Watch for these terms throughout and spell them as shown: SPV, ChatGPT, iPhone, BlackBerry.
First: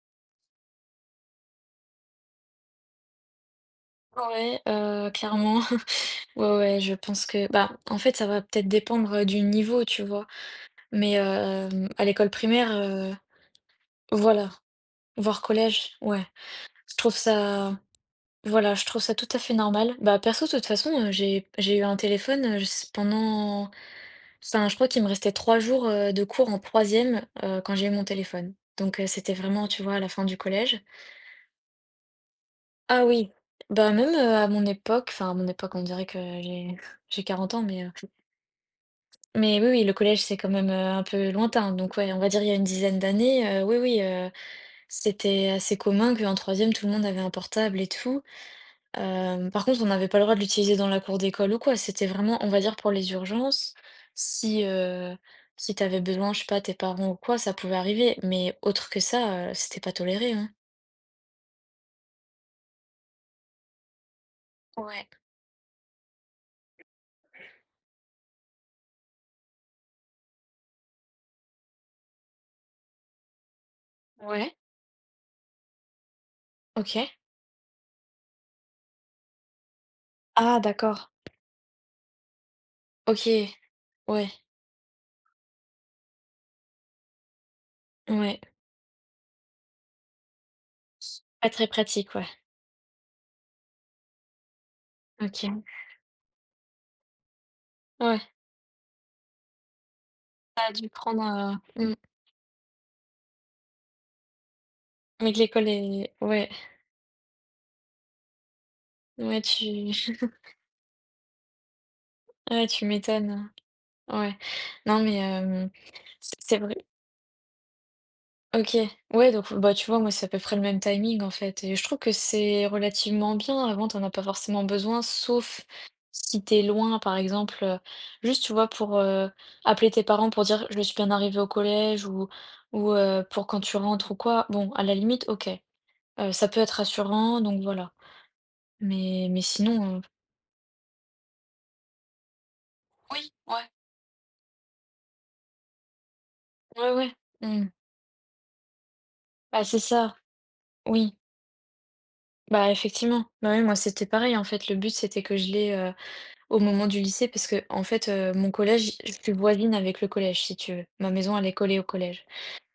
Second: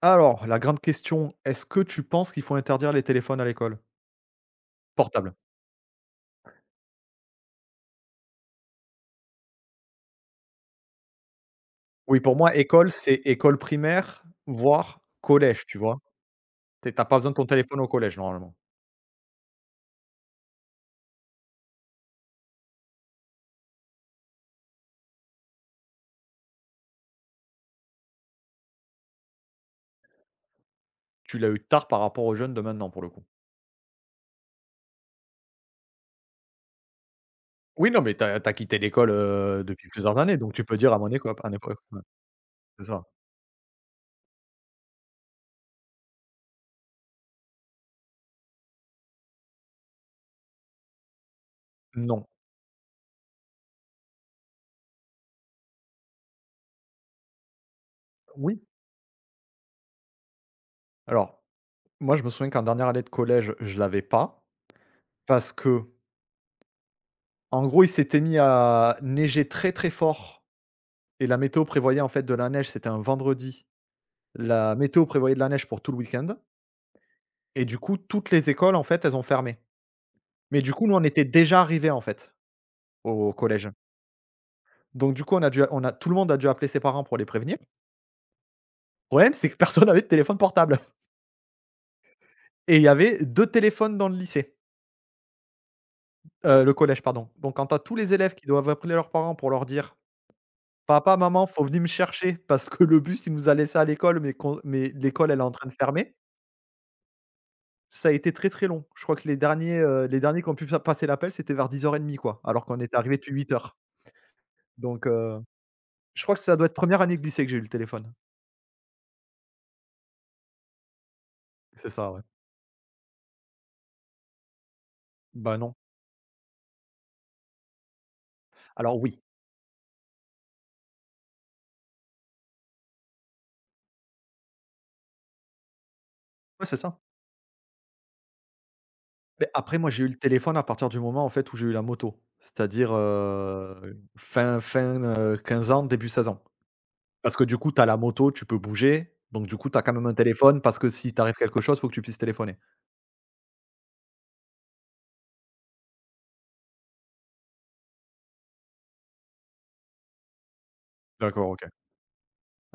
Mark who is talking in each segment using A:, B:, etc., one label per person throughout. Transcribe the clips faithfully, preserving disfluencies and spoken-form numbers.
A: Alors, la grande question, est-ce que tu penses qu'il faut interdire les téléphones à l'école?
B: Ouais, heu,
A: Portables.
B: clairement. Ouais, ouais, je pense que bah, en fait, ça va peut-être dépendre, heu, du niveau, tu vois? Mais, hem, à
A: Oui,
B: l'école
A: pour moi,
B: primaire,
A: école, c'est
B: heu,
A: école primaire,
B: voilà,
A: voire
B: voire
A: collège, tu
B: collège,
A: vois?
B: ouais.
A: Tu es
B: Je
A: pas
B: trouve
A: besoin de ton
B: ça
A: téléphone au collège, normalement.
B: voilà, je trouve ça tout à fait normal. Bah, perso, de toute façon, heu, j'ai j'ai eu un téléphone, heu, je s pendant enfin, je crois qu'il me restait trois jours, heu, de cours en troisième e quand j'ai eu mon téléphone. Donc, heu, c'était vraiment, tu vois, à la fin du collège.
A: Tu l'as eu tard par rapport aux jeunes de maintenant, pour
B: Ah
A: le coup.
B: oui, bah, même, heu, à mon époque, enfin à mon époque, on dirait que j'ai j'ai quarante ans, mais,
A: Oui,
B: heu
A: non, mais t'as as quitté l'école,
B: Mais
A: heu,
B: oui, oui,
A: depuis
B: le
A: plusieurs
B: collège, c'est
A: années,
B: quand
A: donc tu
B: même, heu,
A: peux dire à
B: un
A: mon éco
B: peu
A: à
B: lointain,
A: l'époque,
B: donc
A: ouais,
B: ouais, on va dire il y a une
A: c'est
B: dizaine
A: ça.
B: d'années, heu, oui, oui, heu, c'était assez commun qu'en troisième tout le monde avait un portable et tout. Hem, par contre, on n'avait pas le droit de l'utiliser dans la cour d'école ou quoi. C'était
A: Non.
B: vraiment, on va dire, pour les urgences. Si, heu, si t'avais besoin, je sais pas, tes parents ou quoi, ça pouvait arriver, mais
A: Oui.
B: autre que ça, heu, c'était pas toléré, hein.
A: Alors, moi, je me souviens qu'en dernière année de collège, je l'avais pas
B: Ouais,
A: parce que, en gros, il s'était mis à neiger très, très fort et la météo prévoyait, en fait, de la neige, c'était un vendredi.
B: ouais.
A: La météo prévoyait de la neige pour tout le week-end
B: OK.
A: et du coup, toutes les écoles, en fait, elles ont fermé.
B: Ah
A: Mais du coup, nous, on
B: d'accord.
A: était déjà arrivés, en fait,
B: OK,
A: au collège.
B: ouais,
A: Donc du coup, on a dû on a tout le monde a dû appeler ses parents pour les prévenir. Le
B: ouais.
A: problème, c'est que personne avait de téléphone portable
B: Pas très pratique, ouais.
A: et il y avait deux téléphones dans le lycée,
B: OK.
A: heu, le collège, pardon. Donc quand tu as tous les
B: Ouais.
A: élèves qui doivent appeler leurs parents pour leur dire:
B: Ça a dû
A: «Papa, maman,
B: prendre,
A: faut venir
B: heu
A: me
B: Mmh.
A: chercher parce que le bus, il nous a laissé à l'école, mais qu'on mais l'école,
B: Mais que
A: elle est en
B: l'école
A: train de
B: est
A: fermer»,
B: Ouais,
A: ça a été très, très long. Je crois que les
B: ouais,
A: derniers,
B: tu
A: heu, les derniers qui ont pu passer l'appel, c'était vers dix heures trente quoi, alors
B: ouais,
A: qu'on
B: tu
A: était arrivé depuis
B: m'étonnes,
A: huit heures.
B: ouais. Non,
A: Donc
B: mais
A: heu,
B: hem,
A: je
B: c'est
A: crois que ça
B: c'est
A: doit être
B: vrai.
A: première année de lycée que j'ai eu le téléphone.
B: OK. Ouais, donc bah, tu vois, moi, c'est à peu près le même timing, en fait et je
A: C'est
B: trouve
A: ça,
B: que
A: ouais.
B: c'est relativement bien. Avant, tu en as pas forcément besoin,
A: Bah,
B: sauf
A: non.
B: si t'es loin, par exemple, heu, juste, tu vois, pour,
A: Alors oui.
B: heu, appeler tes parents pour dire: «Je suis bien arrivée au collège» ou ou heu, pour quand tu rentres ou quoi. Bon, à la limite, OK, heu, ça peut
A: Ouais,
B: être
A: c'est ça.
B: rassurant, donc voilà. Mais mais
A: Mais après moi,
B: sinon, heu,
A: j'ai eu le téléphone à partir du moment, en fait, où j'ai eu la moto. C'est-à-dire,
B: oui, ouais,
A: heu, fin fin, heu, quinze ans, début seize ans.
B: ouais, ouais.
A: Parce que du
B: Mmh.
A: coup, tu as la moto, tu peux bouger, donc du
B: Bah,
A: coup,
B: c'est
A: tu as quand même un
B: ça,
A: téléphone parce que si
B: oui.
A: t'arrive quelque chose, faut que tu puisses téléphoner.
B: Bah, effectivement. Bah, oui, moi, c'était pareil, en fait. Le but, c'était que je l'ai euh, au moment du lycée, parce que, en fait, euh, mon collège, je suis voisine avec le collège, si tu veux. Ma maison, elle
A: D'accord,
B: est
A: OK.
B: collée au collège.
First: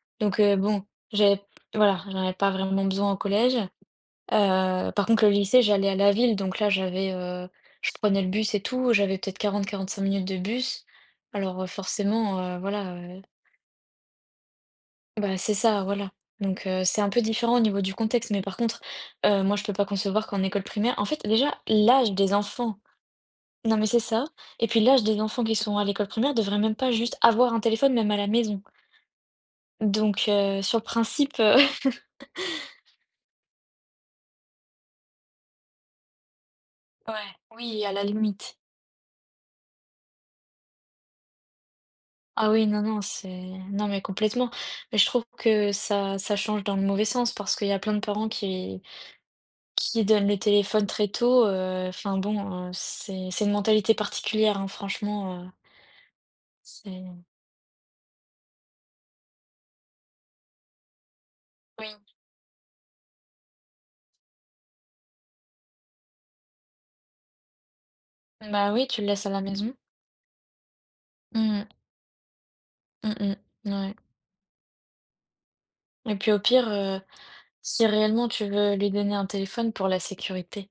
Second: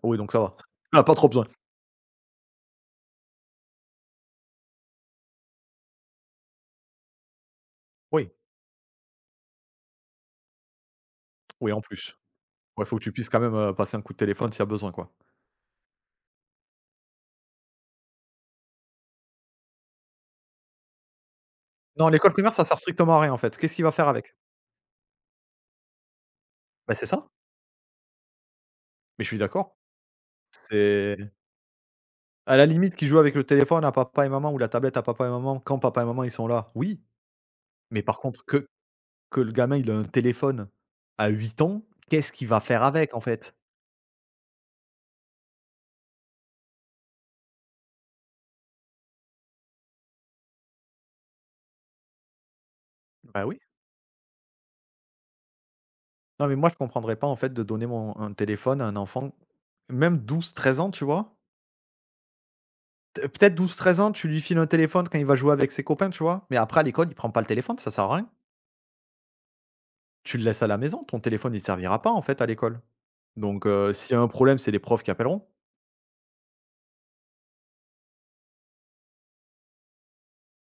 A: Oui, donc
B: Donc,
A: ça
B: euh,
A: va.
B: bon,
A: Tu pas trop
B: j'avais,
A: besoin.
B: voilà, j'en avais pas vraiment besoin au collège. Euh, par contre, le lycée, j'allais à la ville, donc là, j'avais, euh, je prenais le
A: Oui,
B: bus et tout. J'avais peut-être quarante à quarante-cinq minutes de bus. Alors, euh,
A: oui, en plus.
B: forcément, euh,
A: Il
B: voilà.
A: faut que tu puisses quand même, heu, passer un coup de téléphone s'il y a besoin, quoi.
B: Bah, c'est ça, voilà. Donc, heu, c'est un peu différent au niveau du contexte, mais par contre, heu, moi je peux pas concevoir qu'en école primaire en fait déjà
A: Non,
B: l'âge des
A: l'école primaire, ça sert
B: enfants.
A: strictement à rien, en fait. Qu'est-ce
B: Non
A: qu'il
B: mais
A: va
B: c'est
A: faire
B: ça.
A: avec?
B: Et puis l'âge des enfants qui sont à l'école primaire devrait même pas
A: Bah, c'est
B: juste
A: ça,
B: avoir un téléphone même à la maison.
A: mais je suis d'accord.
B: Donc, heu, sur le
A: C'est
B: principe, heu,
A: à la limite qu'il joue avec le téléphone à papa et maman ou la tablette à papa et maman quand papa et maman ils sont là, oui,
B: ouais, oui, à
A: mais
B: la
A: par contre
B: limite.
A: que que le gamin il a un téléphone à huit ans, qu'est-ce qu'il
B: Ah
A: va
B: oui, non,
A: faire
B: non,
A: avec, en
B: c'est
A: fait?
B: non mais complètement. Mais je trouve que ça ça change dans le mauvais sens parce qu'il y a plein de parents qui qui donnent le téléphone très tôt, heu, enfin bon, heu, c'est c'est
A: Bah,
B: une
A: oui.
B: mentalité particulière, hein, franchement, heu
A: Non, mais moi je comprendrais
B: C'est
A: pas, en fait, de donner mon un téléphone à un enfant, même douze treize ans, tu vois?
B: Oui,
A: T Peut-être douze treize ans, tu lui files un téléphone quand il va jouer avec ses copains, tu vois? Mais après à l'école, il prend pas le téléphone, ça sert à rien.
B: bah, oui, tu le laisses à la maison.
A: Tu le laisses à la maison, ton téléphone il
B: Mmh.
A: servira pas, en fait, à l'école.
B: Mmh mh.
A: Donc heu,
B: Ouais
A: s'il y a un problème, c'est les profs qui appelleront.
B: et puis au pire, heu, si réellement tu veux lui donner un téléphone pour la sécurité,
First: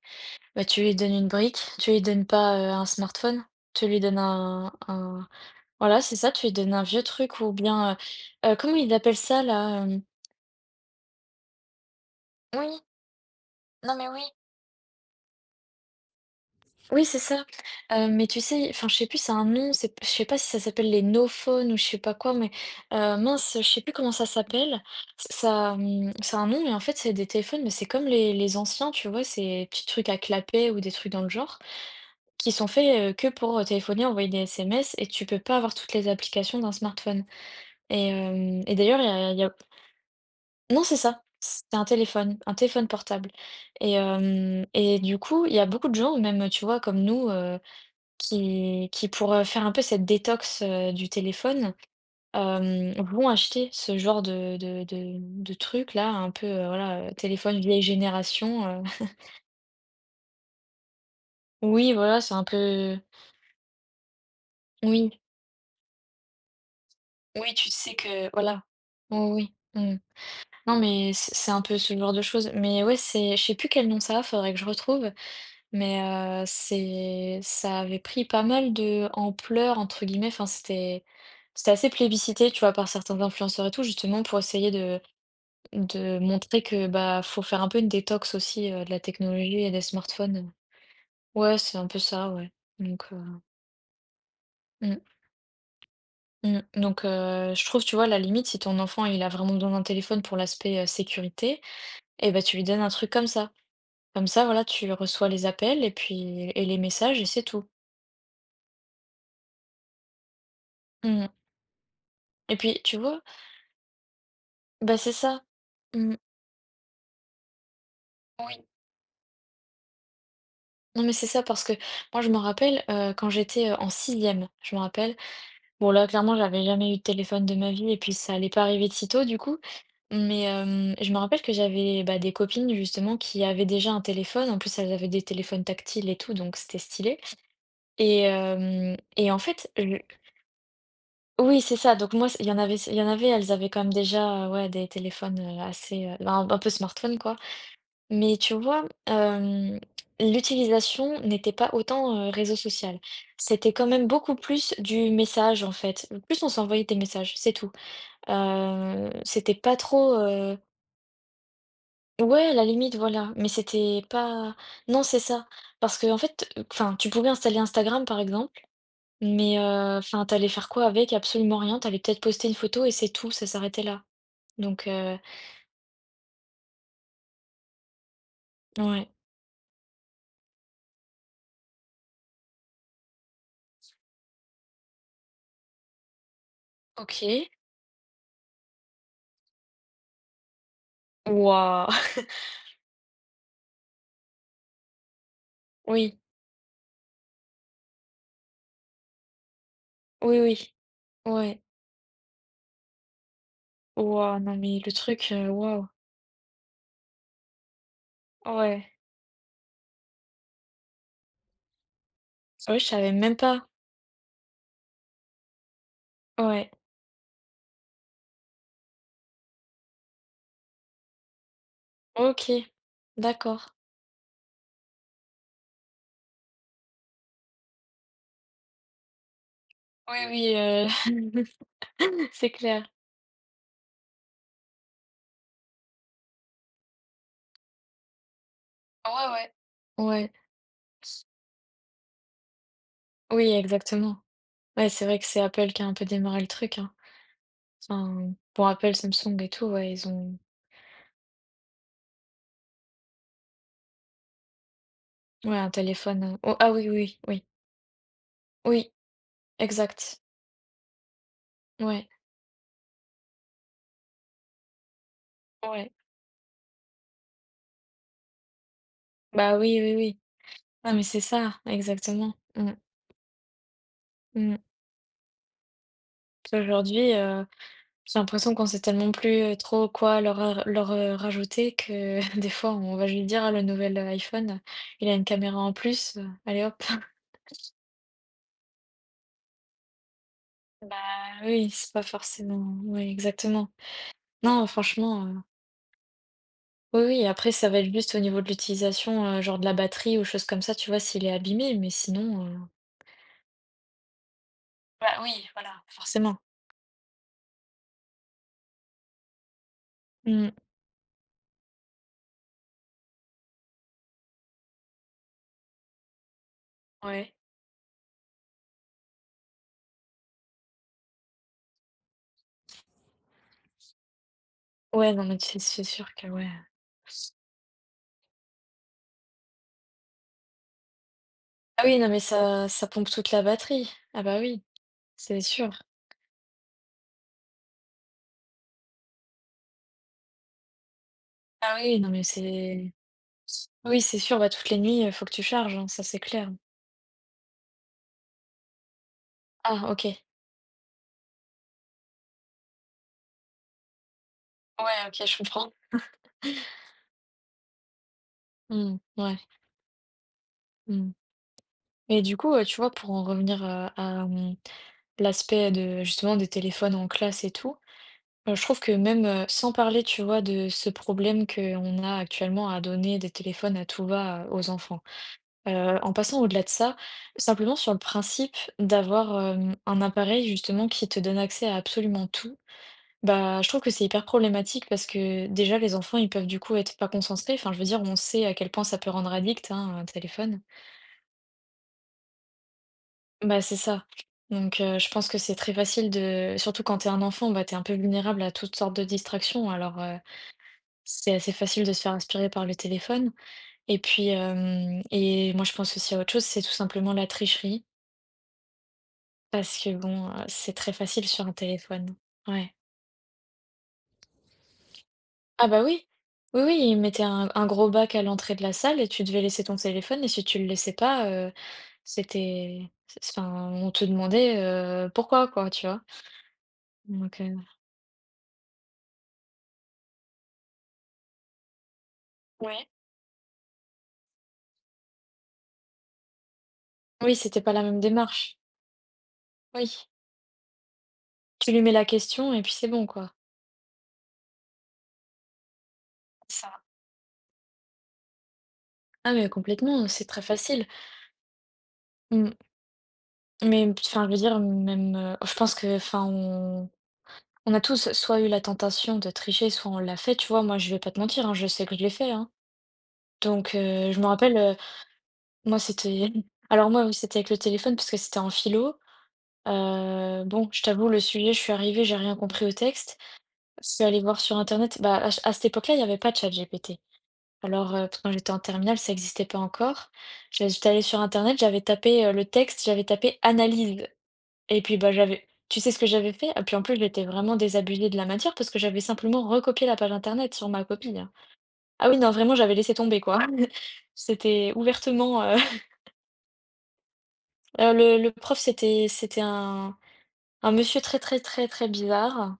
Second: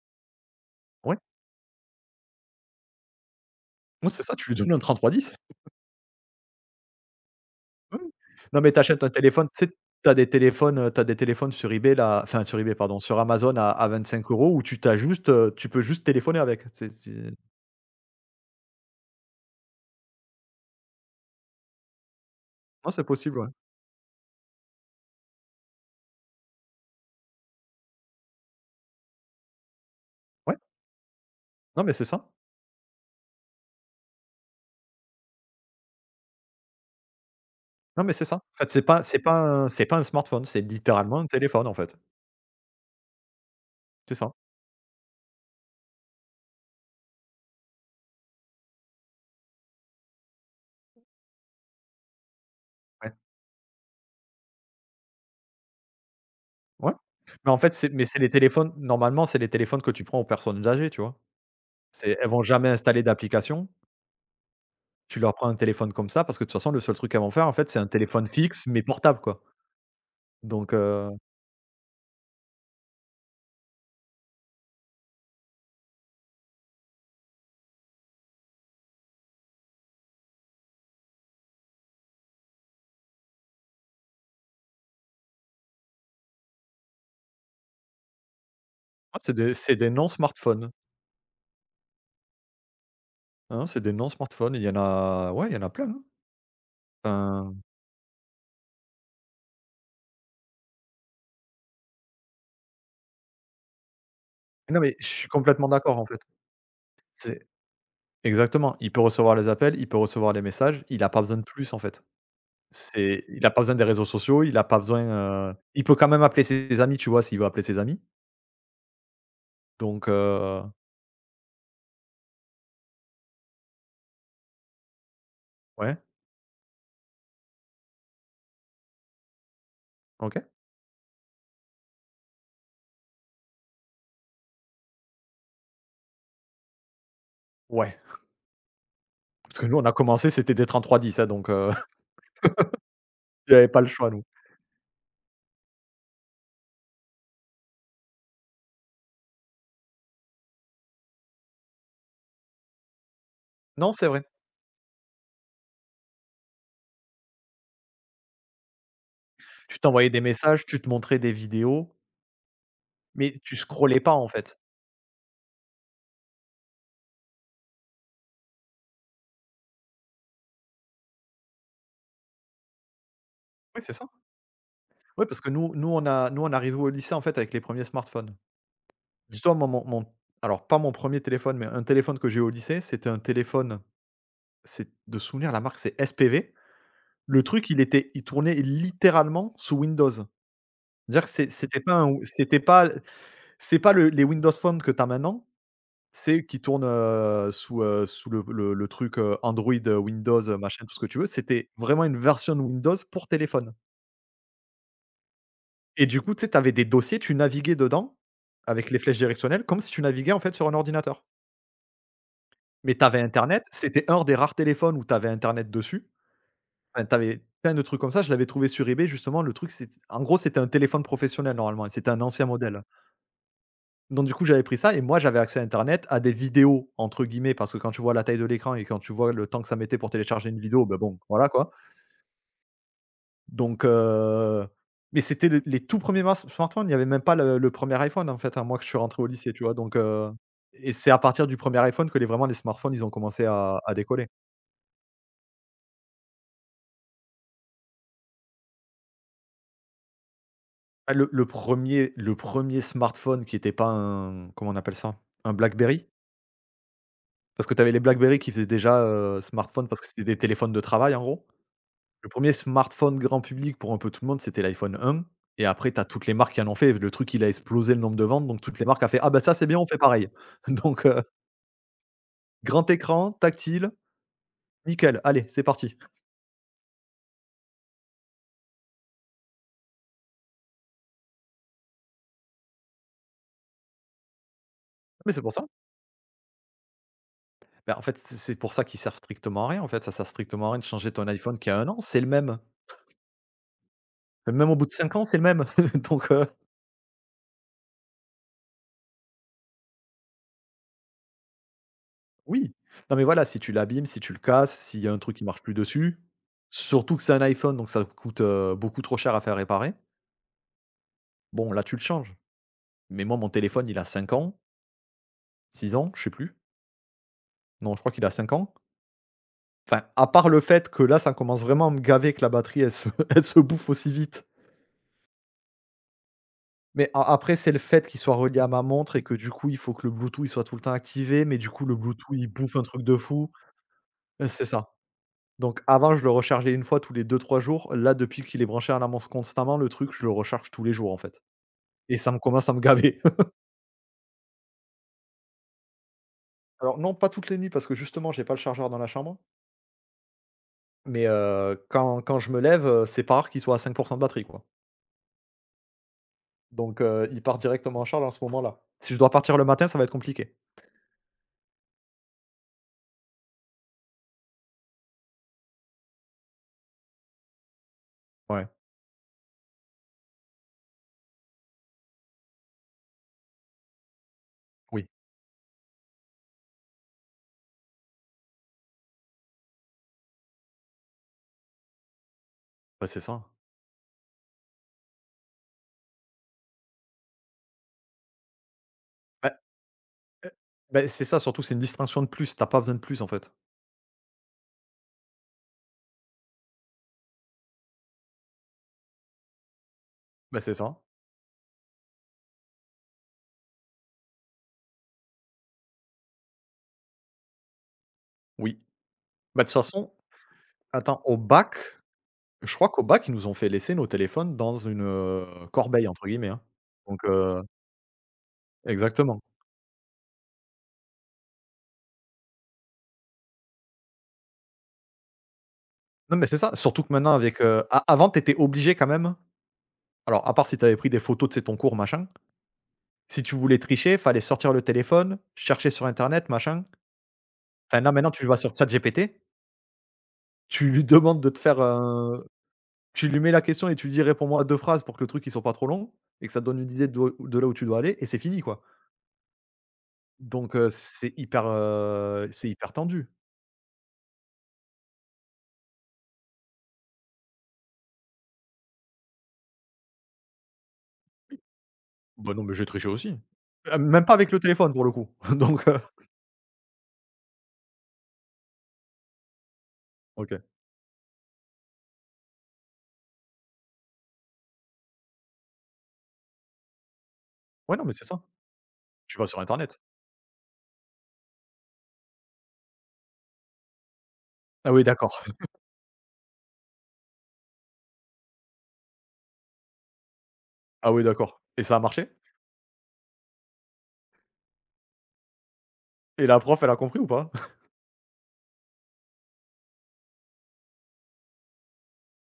B: bah, tu lui donnes
A: Oui.
B: une brique, tu lui donnes pas, heu, un smartphone, tu lui
A: Moi,
B: donnes
A: c'est ça, tu lui
B: un
A: donnes un
B: un
A: trente-trois dix.
B: voilà, c'est ça, tu lui donnes un vieux truc ou bien,
A: Ouais, ouais.
B: heu heu,
A: Non, mais
B: comment ils
A: t'achètes un
B: appellent ça
A: téléphone, tu sais,
B: là, hem?
A: tu des téléphones, heu, tu des téléphones sur eBay là enfin sur eBay
B: Oui,
A: pardon, sur Amazon à
B: non
A: à
B: mais oui.
A: cinq euros où tu t'as juste, heu, tu peux juste téléphoner avec. C'est
B: Oui, c'est
A: c'est
B: ça. Heu, mais tu sais, enfin, je sais plus, c'est un nom, c'est je sais pas si ça s'appelle les no-phones ou je sais pas quoi, mais
A: Non, c'est
B: heu,
A: possible, ouais.
B: mince, je sais plus comment ça s'appelle. Ç Ça, mmh, ça un nom, mais en fait, c'est des téléphones, mais c'est comme les les anciens, tu vois? Ces petits trucs à
A: Ouais,
B: clapet ou des trucs dans le genre,
A: non, mais c'est ça.
B: qui sont faits, heu, que pour, heu, téléphoner, envoyer des S M S et tu peux pas avoir toutes les applications d'un smartphone
A: Non,
B: et
A: mais c'est ça. En
B: hem
A: fait,
B: et
A: c'est
B: d'ailleurs,
A: pas
B: il y
A: c'est
B: a il y a
A: pas un c'est pas un smartphone, c'est
B: non, c'est
A: littéralement
B: ça,
A: un téléphone,
B: c'est
A: en
B: un
A: fait.
B: téléphone, un téléphone portable et
A: C'est ça.
B: hem et du coup, il y a beaucoup de gens, même, tu vois, comme nous, qui qui pour, heu, faire un peu cette détox, heu, du téléphone, hem,
A: Ouais,
B: vont acheter ce genre de de de de trucs-là, un peu, heu,
A: ouais.
B: voilà, heu,
A: Mais en
B: téléphone
A: fait,
B: vieille
A: c'est mais c'est les
B: génération,
A: téléphones
B: heu.
A: normalement, c'est les téléphones que tu prends aux personnes âgées, tu vois?
B: Oui,
A: C'est
B: voilà,
A: Elles
B: c'est
A: vont
B: un
A: jamais
B: peu
A: installer d'application.
B: oui,
A: Tu leur prends un téléphone comme ça parce que de toute façon, le seul truc qu'elles vont faire, en
B: oui,
A: fait,
B: tu
A: c'est un
B: sais
A: téléphone
B: que voilà.
A: fixe mais portable, quoi.
B: Oui, oui, mmh.
A: Donc
B: Non,
A: heu,
B: mais
A: ouais,
B: c'est c'est un peu ce genre de choses, mais ouais, c'est je sais plus quel nom ça a, faudrait que je retrouve, mais heu, c'est ça avait pris pas mal de «ampleur» entre guillemets, enfin, c'était c'était assez plébiscité, tu vois, par certains influenceurs et tout, justement pour essayer de De montrer que, bah, faut faire un peu une détox aussi, heu, de la
A: c'est des
B: technologie et
A: c'est
B: des
A: des
B: smartphones.
A: non-smartphones,
B: Ouais, c'est un peu ça, ouais. Donc, heu,
A: hein, c'est des non-smartphones. Il y en
B: mmh,
A: a ouais, il y en a plein, hein.
B: mmh, donc, heu,
A: Enfin,
B: je trouve, tu vois, la limite, si ton enfant, il a vraiment besoin d'un téléphone pour l'aspect, heu, sécurité et bah, tu lui donnes un truc comme ça. Comme ça, voilà,
A: non,
B: tu
A: mais je suis
B: reçois les
A: complètement
B: appels et
A: d'accord, en fait.
B: puis et les messages et c'est
A: C'est
B: tout.
A: exactement, il peut recevoir les appels, il peut recevoir les messages, il a pas
B: Mmh
A: besoin de plus, en fait.
B: et puis, tu vois?
A: C'est Il a pas besoin des réseaux sociaux, il a pas
B: Bah,
A: besoin,
B: c'est ça.
A: heu, il peut quand
B: Mmh,
A: même appeler ses amis, tu vois, s'il veut appeler ses amis.
B: oui.
A: Donc heu,
B: Non, mais c'est ça parce que moi, je me rappelle, heu, quand j'étais, heu, en sixième je me rappelle. Bon
A: ouais,
B: là, clairement, j'avais jamais eu de téléphone de ma vie et puis ça allait pas arriver de sitôt du coup. Mais
A: OK.
B: hem, je me rappelle que j'avais, bah, des copines justement qui avaient déjà un téléphone. En plus, elles avaient des téléphones tactiles et tout, donc c'était stylé.
A: Ouais,
B: Et hem et en
A: parce que
B: fait,
A: nous, on a
B: je
A: commencé, c'était des trente-trois dix, hein, donc
B: oui,
A: heu,
B: c'est ça. Donc moi, c il y en avait il y en avait, elles
A: il y avait
B: avaient quand
A: pas le
B: même
A: choix, nous.
B: déjà, heu, ouais, des téléphones, heu, assez, heu, ben, un peu smartphone quoi. Mais tu vois, hem, l'utilisation n'était pas autant, heu, réseau social. C'était quand
A: Non,
B: même
A: c'est vrai.
B: beaucoup plus du message en fait. Plus on s'envoyait des messages, c'est tout. Heu, c'était pas
A: Tu t'envoyais
B: trop,
A: des
B: heu
A: messages, tu te montrais des vidéos,
B: ouais, à la limite, voilà,
A: mais
B: mais
A: tu scrollais
B: c'était
A: pas, en
B: pas
A: fait.
B: non, c'est ça, parce que en fait, euh, enfin, tu pouvais installer Instagram, par exemple, mais heu, enfin, t'allais faire quoi avec? Absolument rien. T'allais peut-être poster une photo et c'est tout, ça s'arrêtait
A: Oui, c'est
B: là,
A: ça.
B: donc heu,
A: Oui, parce que nous nous on a nous on arrivait au lycée, en fait, avec les premiers smartphones.
B: ouais.
A: Dis-toi moi mon mon alors pas mon premier téléphone, mais un téléphone que j'ai eu au lycée, c'était un téléphone, c'est de souvenir la marque c'est S P V. Le
B: OK.
A: truc il était il tournait littéralement sous Windows. C'est-à-dire que c'est c'était
B: Waouh!
A: pas un c'était pas c'est pas le les Windows Phone que tu as maintenant,
B: Oui,
A: c'est qui tourne, heu, sous, heu, sous le le le truc, heu, Android, heu,
B: oui,
A: Windows, heu,
B: oui,
A: machin, tout ce que tu veux.
B: ouais.
A: C'était vraiment une version de Windows pour téléphone
B: Waouh, non, mais le truc, heu, waouh!
A: et du coup, tu sais, t'avais des dossiers, tu naviguais dedans
B: Ouais.
A: avec les flèches directionnelles comme si tu naviguais, en fait, sur un ordinateur.
B: Ah ouais, je
A: Mais
B: savais
A: t'avais
B: même
A: internet,
B: pas.
A: c'était un des rares téléphones où t'avais internet dessus.
B: Ouais.
A: Enfin, tu plein de trucs comme ça. Je l'avais trouvé sur eBay justement, le truc c'est en gros, c'était un téléphone professionnel normalement et c'était un ancien
B: OK.
A: modèle.
B: D'accord.
A: Donc du coup, j'avais pris ça et moi, j'avais accès à internet, à des «vidéos» entre guillemets, parce que quand tu vois la taille de l'écran et quand tu vois le temps que ça mettait pour
B: Oui,
A: télécharger
B: oui,
A: une vidéo,
B: heu,
A: bah, bon, voilà quoi.
B: c'est clair.
A: Donc heu, mais c'était les les tout premiers mars smartphones, il y avait même pas le le premier iPhone en fait, hein, moi que je suis
B: Ouais,
A: rentré au
B: ouais.
A: lycée, tu vois? Donc
B: Ouais.
A: heu et c'est à partir du premier iPhone que les vraiment les smartphones, ils ont commencé
B: Oui,
A: à à
B: exactement.
A: décoller.
B: Ouais, c'est vrai que c'est Apple qui a un peu démarré le truc, hein. Enfin, bon, Apple, Samsung et tout, ouais, ils ont
A: Ah le le premier le premier smartphone qui était pas un comment on appelle ça? Un
B: ouais, un
A: BlackBerry?
B: téléphone. Euh, oh, ah oui, oui, oui,
A: Parce que tu avais les BlackBerry qui faisaient
B: oui,
A: déjà, heu, smartphone parce que
B: exact.
A: c'était des téléphones de travail en gros.
B: Ouais,
A: Le premier smartphone grand public pour un peu tout le monde, c'était l'iPhone un. Et
B: ouais.
A: après tu as toutes les marques qui en ont fait. Le truc, il a explosé le nombre de ventes, donc toutes les marques a fait: «Ah bah ça,
B: Bah
A: c'est bien,
B: oui,
A: on
B: oui,
A: fait
B: oui.
A: pareil».
B: Non, mais
A: Donc
B: c'est
A: heu,
B: ça, exactement. Mm,
A: Grand écran, tactile,
B: mm.
A: nickel, allez, c'est parti.
B: Puis aujourd'hui, euh, j'ai l'impression qu'on sait tellement plus euh, trop quoi leur, a- leur euh, rajouter que des fois, on va juste dire, ah, le nouvel euh, iPhone, il a une
A: Mais c'est pour
B: caméra
A: ça.
B: en plus, euh, allez hop.
A: Bah, en fait, c'est c'est pour ça qu'ils servent strictement à rien, en fait. Ça sert strictement à rien de
B: Bah
A: changer ton iPhone qui
B: oui,
A: a un
B: c'est
A: an,
B: pas
A: c'est le même.
B: forcément. Oui, exactement. Non,
A: Même au bout de cinq ans, c'est
B: franchement.
A: le même. Donc heu,
B: Oui, oui, après, ça va être juste au niveau de l'utilisation, heu, genre de la batterie ou choses comme ça, tu vois, s'il est abîmé, mais sinon, heu
A: oui. Non, mais voilà, si tu l'abîmes, si tu le casses, s'il y a
B: bah,
A: un truc qui
B: oui,
A: marche
B: voilà,
A: plus dessus,
B: forcément.
A: surtout que c'est un iPhone, donc ça coûte, heu, beaucoup trop cher à faire réparer.
B: Mmh.
A: Bon, là, tu le changes. Mais moi, mon téléphone, il a cinq ans, six ans, je sais plus.
B: Ouais.
A: Non, je crois qu'il a cinq ans. Enfin, à part le fait que là, ça commence vraiment à me gaver que la batterie, elle se, elle se bouffe aussi vite.
B: Ouais, non, mais c'est c'est sûr que ouais.
A: Mais a- après, c'est le fait qu'il soit relié à ma montre et que du coup, il faut que le Bluetooth il soit tout le temps activé. Mais du
B: Ah
A: coup, le
B: oui, non, mais
A: Bluetooth, il
B: ça
A: bouffe un
B: ça
A: truc
B: pompe
A: de
B: toute la
A: fou.
B: batterie. Ah bah,
A: Euh,
B: oui,
A: C'est ça.
B: c'est sûr.
A: Donc avant, je le rechargeais une fois tous les deux, trois jours. Là, depuis qu'il est branché à la montre constamment, le truc, je le recharge tous les jours en fait.
B: Ah oui, non,
A: Et
B: mais
A: ça me commence à me
B: c'est
A: gaver.
B: oui, c'est sûr, bah, toutes les nuits, heu, faut que tu charges, hein, ça, c'est clair.
A: Alors non, pas toutes les nuits parce que justement, j'ai pas le chargeur dans la chambre.
B: Ah OK.
A: Mais heu, quand quand je me lève, heu, c'est pas rare qu'il soit à cinq pour cent de batterie, quoi.
B: Ouais, OK, je comprends.
A: Donc heu, il part directement en charge à ce moment-là.
B: Mmh,
A: Si je dois
B: ouais,
A: partir le matin, ça va être compliqué.
B: mmh et du coup, heu, tu vois, pour en revenir, heu, à, mmh, l'aspect de justement des téléphones en classe et tout. Heu, je
A: Ouais.
B: trouve que même, heu, sans parler, tu vois, de ce problème qu'on a actuellement à donner des téléphones à tout va, heu, aux enfants.
A: Oui,
B: Heu, en passant au-delà de ça, simplement sur le principe d'avoir, hem, un appareil justement qui te donne accès à absolument tout,
A: bah, c'est ça.
B: bah, je trouve que c'est hyper problématique parce que déjà les enfants, ils peuvent du coup être pas concentrés. Enfin, je veux dire, on sait à quel point ça peut rendre
A: Bah,
B: addict, hein, un
A: heu,
B: téléphone.
A: bah, c'est ça surtout, c'est une distraction de plus. T'as pas besoin de plus, en fait.
B: Bah, c'est ça. Donc, heu, je pense que c'est très facile de surtout quand t'es un enfant, bah, t'es un peu vulnérable à toutes sortes de distractions alors,
A: Bah, c'est ça,
B: c'est assez facile de se faire inspirer par le téléphone et puis, hem et moi je pense aussi à autre chose, c'est tout simplement la tricherie
A: oui. Bah, de toute
B: parce que
A: façon,
B: bon, heu, c'est très
A: attends,
B: facile
A: au
B: sur un
A: bac,
B: téléphone. Ouais.
A: je crois qu'au bac, ils nous ont fait laisser nos téléphones dans une, heu,
B: Ah bah oui.
A: «corbeille» entre guillemets, hein.
B: Oui, oui, ils mettaient
A: Donc
B: un
A: heu
B: un gros bac à l'entrée de la salle et tu devais
A: Exactement.
B: laisser ton téléphone et si tu le laissais pas, heu, c'était c enfin, on te demandait, heu, pourquoi quoi, tu vois?
A: Non, mais c'est ça, surtout que maintenant
B: Donc, heu
A: avec, heu, a avant, t'étais obligé quand même alors à part si t'avais pris des photos, de ton cours machin,
B: ouais.
A: si tu voulais tricher, fallait sortir le téléphone, chercher sur internet, machin.
B: Oui, c'était pas la même
A: Enfin, là, maintenant, tu vas
B: démarche.
A: sur ChatGPT,
B: Oui.
A: tu lui demandes de te
B: Tu lui
A: faire,
B: mets la
A: un,
B: question et puis c'est bon
A: tu
B: quoi.
A: lui mets la question et tu lui dis: «Réponds-moi à deux phrases pour que le truc il soit pas trop long» et que ça te donne
B: Ça.
A: une idée de de là où tu dois aller et c'est fini, quoi.
B: Ah mais complètement, c'est très
A: Donc
B: facile.
A: heu, c'est hyper, heu,
B: Mmh.
A: c'est hyper tendu.
B: Mais enfin, je veux dire, même, heu, je pense que, enfin, on on a tous soit eu la tentation de tricher, soit on l'a fait, tu vois? Moi, je vais pas te mentir, hein, je sais que je l'ai fait, hein.
A: Bah, non, mais j'ai triché aussi.
B: Donc
A: Heu,
B: heu, je me
A: même pas avec
B: rappelle,
A: le
B: heu,
A: téléphone pour le coup,
B: moi,
A: donc heu,
B: c'était alors moi, oui, c'était avec le téléphone parce que c'était en philo. Heu,
A: OK.
B: bon, je t'avoue, le sujet, je suis arrivée, j'ai rien compris au texte. Je suis allée voir sur internet. Bah, à ch à cette époque-là, il y avait pas ChatGPT. Alors
A: Ouais, non,
B: heu,
A: mais
B: parce que
A: c'est
B: quand
A: ça.
B: j'étais en terminale, ça
A: Tu
B: n'existait
A: vas
B: pas
A: sur internet.
B: encore. J'é j'étais allée sur internet, j'avais tapé, heu, le texte, j'avais tapé «analyse». Et
A: Ah
B: puis,
A: oui,
B: bah,
A: d'accord.
B: j'avais tu sais ce que j'avais fait? Ah, puis en plus, j'étais vraiment désabusée de la matière parce que j'avais simplement recopié la page internet sur ma
A: Ah
B: copie,
A: oui,
B: hein.
A: d'accord et ça a
B: Ah oui,
A: marché?
B: non, vraiment, j'avais laissé tomber, quoi. C'était ouvertement, heu,
A: Et la prof, elle a compris ou pas?
B: heu, le le prof, c'était c'était un un monsieur très, très, très, très bizarre.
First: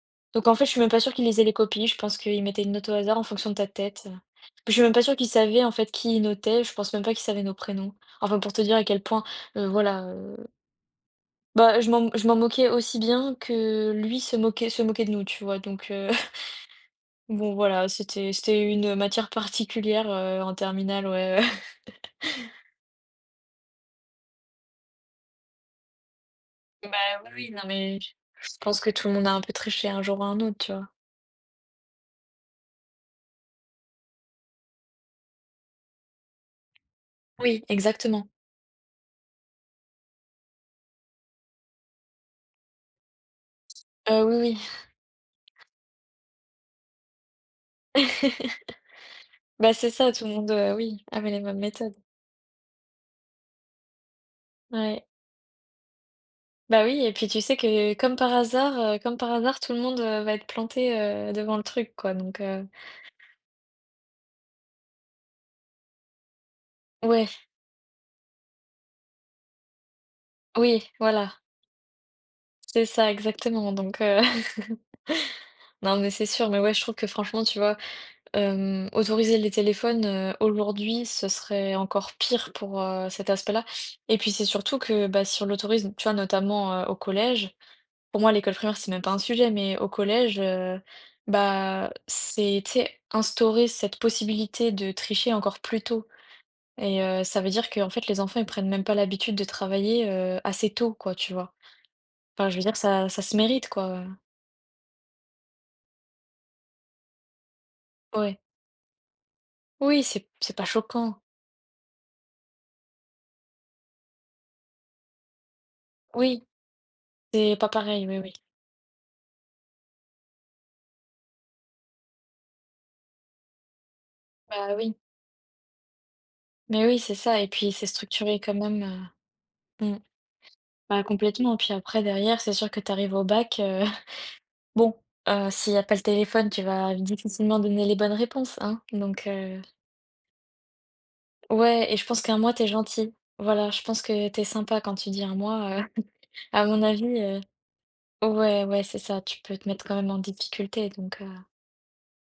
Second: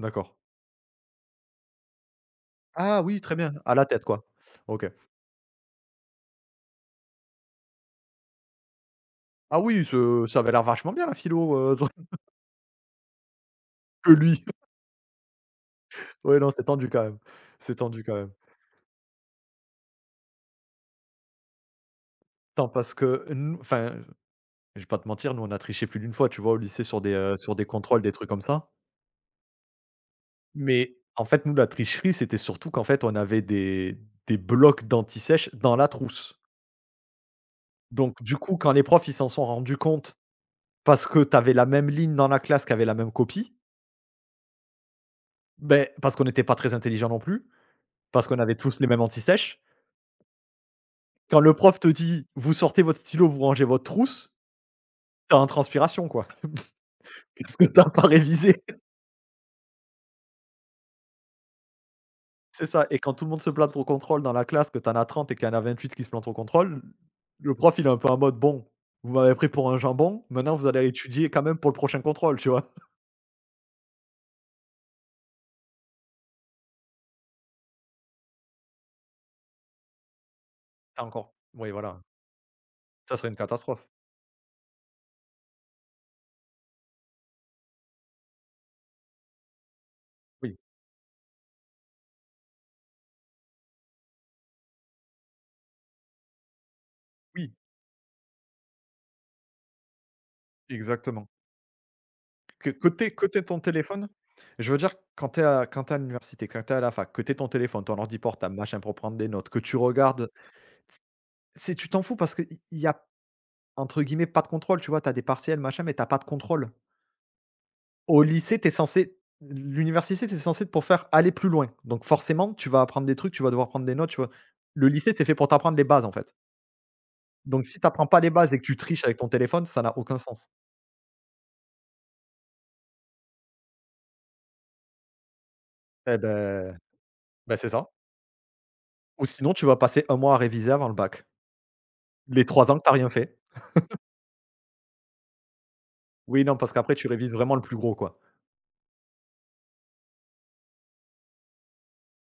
A: D'accord.
B: Donc en fait, je suis même pas sûre qu'il lisait les copies. Je pense qu'il mettait une note au
A: Ah
B: hasard
A: oui,
B: en
A: très
B: fonction de
A: bien,
B: ta
A: à la
B: tête.
A: tête, quoi.
B: Puis je suis
A: OK.
B: même pas sûre qu'il savait, en fait, qui il notait. Je pense même pas qu'il savait nos prénoms. Enfin, pour te dire à quel point,
A: Ah
B: heu,
A: oui,
B: voilà,
A: ce
B: euh,
A: ça avait l'air vachement bien la philo, heu,
B: bah, je m'en je m'en moquais aussi bien que
A: que
B: lui se
A: lui.
B: moquait se moquait de nous, tu vois? Donc heu,
A: Ouais, non, c'est tendu quand même.
B: bon
A: C'est
B: voilà,
A: tendu quand même.
B: c'était c'était une matière particulière, heu, en terminale, ouais.
A: Tant parce que nous enfin, je vais pas te mentir, nous, on a triché plus d'une fois, tu vois, au lycée
B: Bah,
A: sur des,
B: oui,
A: heu,
B: oui,
A: sur
B: non
A: des
B: mais
A: contrôles, des
B: j
A: trucs comme
B: je
A: ça.
B: pense que tout le monde a un peu triché un jour ou un autre, tu vois?
A: Mais en fait, nous, la tricherie, c'était surtout qu'en fait, on avait des des blocs d'anti-sèche dans la trousse.
B: Oui,
A: Donc
B: exactement.
A: du coup, quand les profs, ils s'en sont rendus compte parce que tu avais la même ligne dans la classe qui avait la même copie,
B: Heu, oui,
A: ben parce qu'on n'était pas très intelligents non plus,
B: oui.
A: parce qu'on avait tous les mêmes antisèches
B: Bah, c'est ça, tout le monde, heu, oui, avait les
A: quand le
B: mêmes
A: prof te
B: méthodes.
A: dit: «Vous sortez votre stylo, vous rangez votre trousse»,
B: Ouais.
A: tu as un transpiration, quoi,
B: Bah, oui et puis tu sais
A: parce que tu as
B: que
A: pas
B: comme par
A: révisé.
B: hasard, heu, comme par hasard, tout le monde, heu, va être planté, heu, devant le truc quoi donc heu,
A: C'est ça et quand tout le monde se plante au contrôle dans la classe, que tu en as trente et qu'il y en a vingt-huit qui se plantent au contrôle,
B: ouais,
A: le prof, il est un peu en mode: «Bon, vous m'avez pris pour un jambon, maintenant vous allez
B: oui,
A: étudier
B: voilà,
A: quand même pour le prochain contrôle», tu vois?
B: c'est ça exactement donc heu Non, mais c'est sûr, mais ouais, je trouve que franchement, tu vois, hem, autoriser les téléphones, heu,
A: Tu as
B: aujourd'hui, ce
A: encore oui,
B: serait
A: voilà,
B: encore pire pour, heu,
A: ça serait
B: cet
A: une
B: aspect-là
A: catastrophe.
B: et puis, c'est surtout que, bah, si on l'autorise, tu vois, notamment, heu, au collège, pour moi, l'école primaire, c'est même pas un sujet, mais au collège,
A: Oui,
B: heu, bah, c'est, tu sais, instaurer cette possibilité de tricher encore plus tôt et heu, ça veut
A: oui,
B: dire que en fait, les enfants, ils prennent même pas l'habitude de travailler, heu, assez tôt, quoi,
A: exactement.
B: tu vois? Enfin, je veux
A: Que
B: dire,
A: que tu
B: ça
A: aies
B: ça
A: que
B: se
A: tu aies ton
B: mérite, quoi,
A: téléphone je veux dire quand tu es à quand tu es à l'université, quand tu es à la fac, que tu aies ton téléphone, ton ordi
B: ouais.
A: portable, machin, pour prendre des notes, que tu
B: Oui, c'est
A: regardes.
B: c'est pas choquant.
A: C'est Tu t'en fous parce qu'il y a entre guillemets «pas de contrôle», tu vois? T'as des partiels machin, mais t'as pas de
B: Oui.
A: contrôle.
B: C'est pas pareil, oui,
A: Au
B: oui.
A: lycée, t'es censé l'université, c'est censé pour faire aller plus loin. Donc forcément, tu vas apprendre des trucs, tu vas devoir prendre des notes, tu vois?
B: Bah
A: Le
B: oui,
A: lycée, c'est fait pour t'apprendre les bases, en fait.
B: mais oui, c'est ça et
A: Donc
B: puis
A: si
B: c'est
A: t'apprends pas les
B: structuré quand
A: bases et que tu
B: même,
A: triches avec
B: heu,
A: ton téléphone, ça
B: mmh,
A: n'a aucun sens.
B: bah, complètement. Puis après derrière, c'est sûr que tu arrives au bac, heu, bon, heu, s'il n'y a pas le
A: Eh
B: téléphone, tu
A: ben,
B: vas
A: ben
B: difficilement
A: c'est
B: donner
A: ça.
B: les bonnes réponses, hein,
A: Ou
B: donc
A: sinon,
B: heu,
A: tu vas passer un mois à réviser avant le bac.
B: ouais et je pense qu'un
A: Les
B: mois, t'es
A: trois ans que t'as rien
B: gentil.
A: fait.
B: Voilà, je pense que t'es sympa quand tu dis un mois, heu,
A: Oui, non,
B: à
A: parce
B: mon
A: qu'après
B: avis,
A: tu révises
B: heu
A: vraiment le plus gros, quoi.
B: ouais, ouais, c'est ça, tu peux te mettre quand même en difficulté donc heu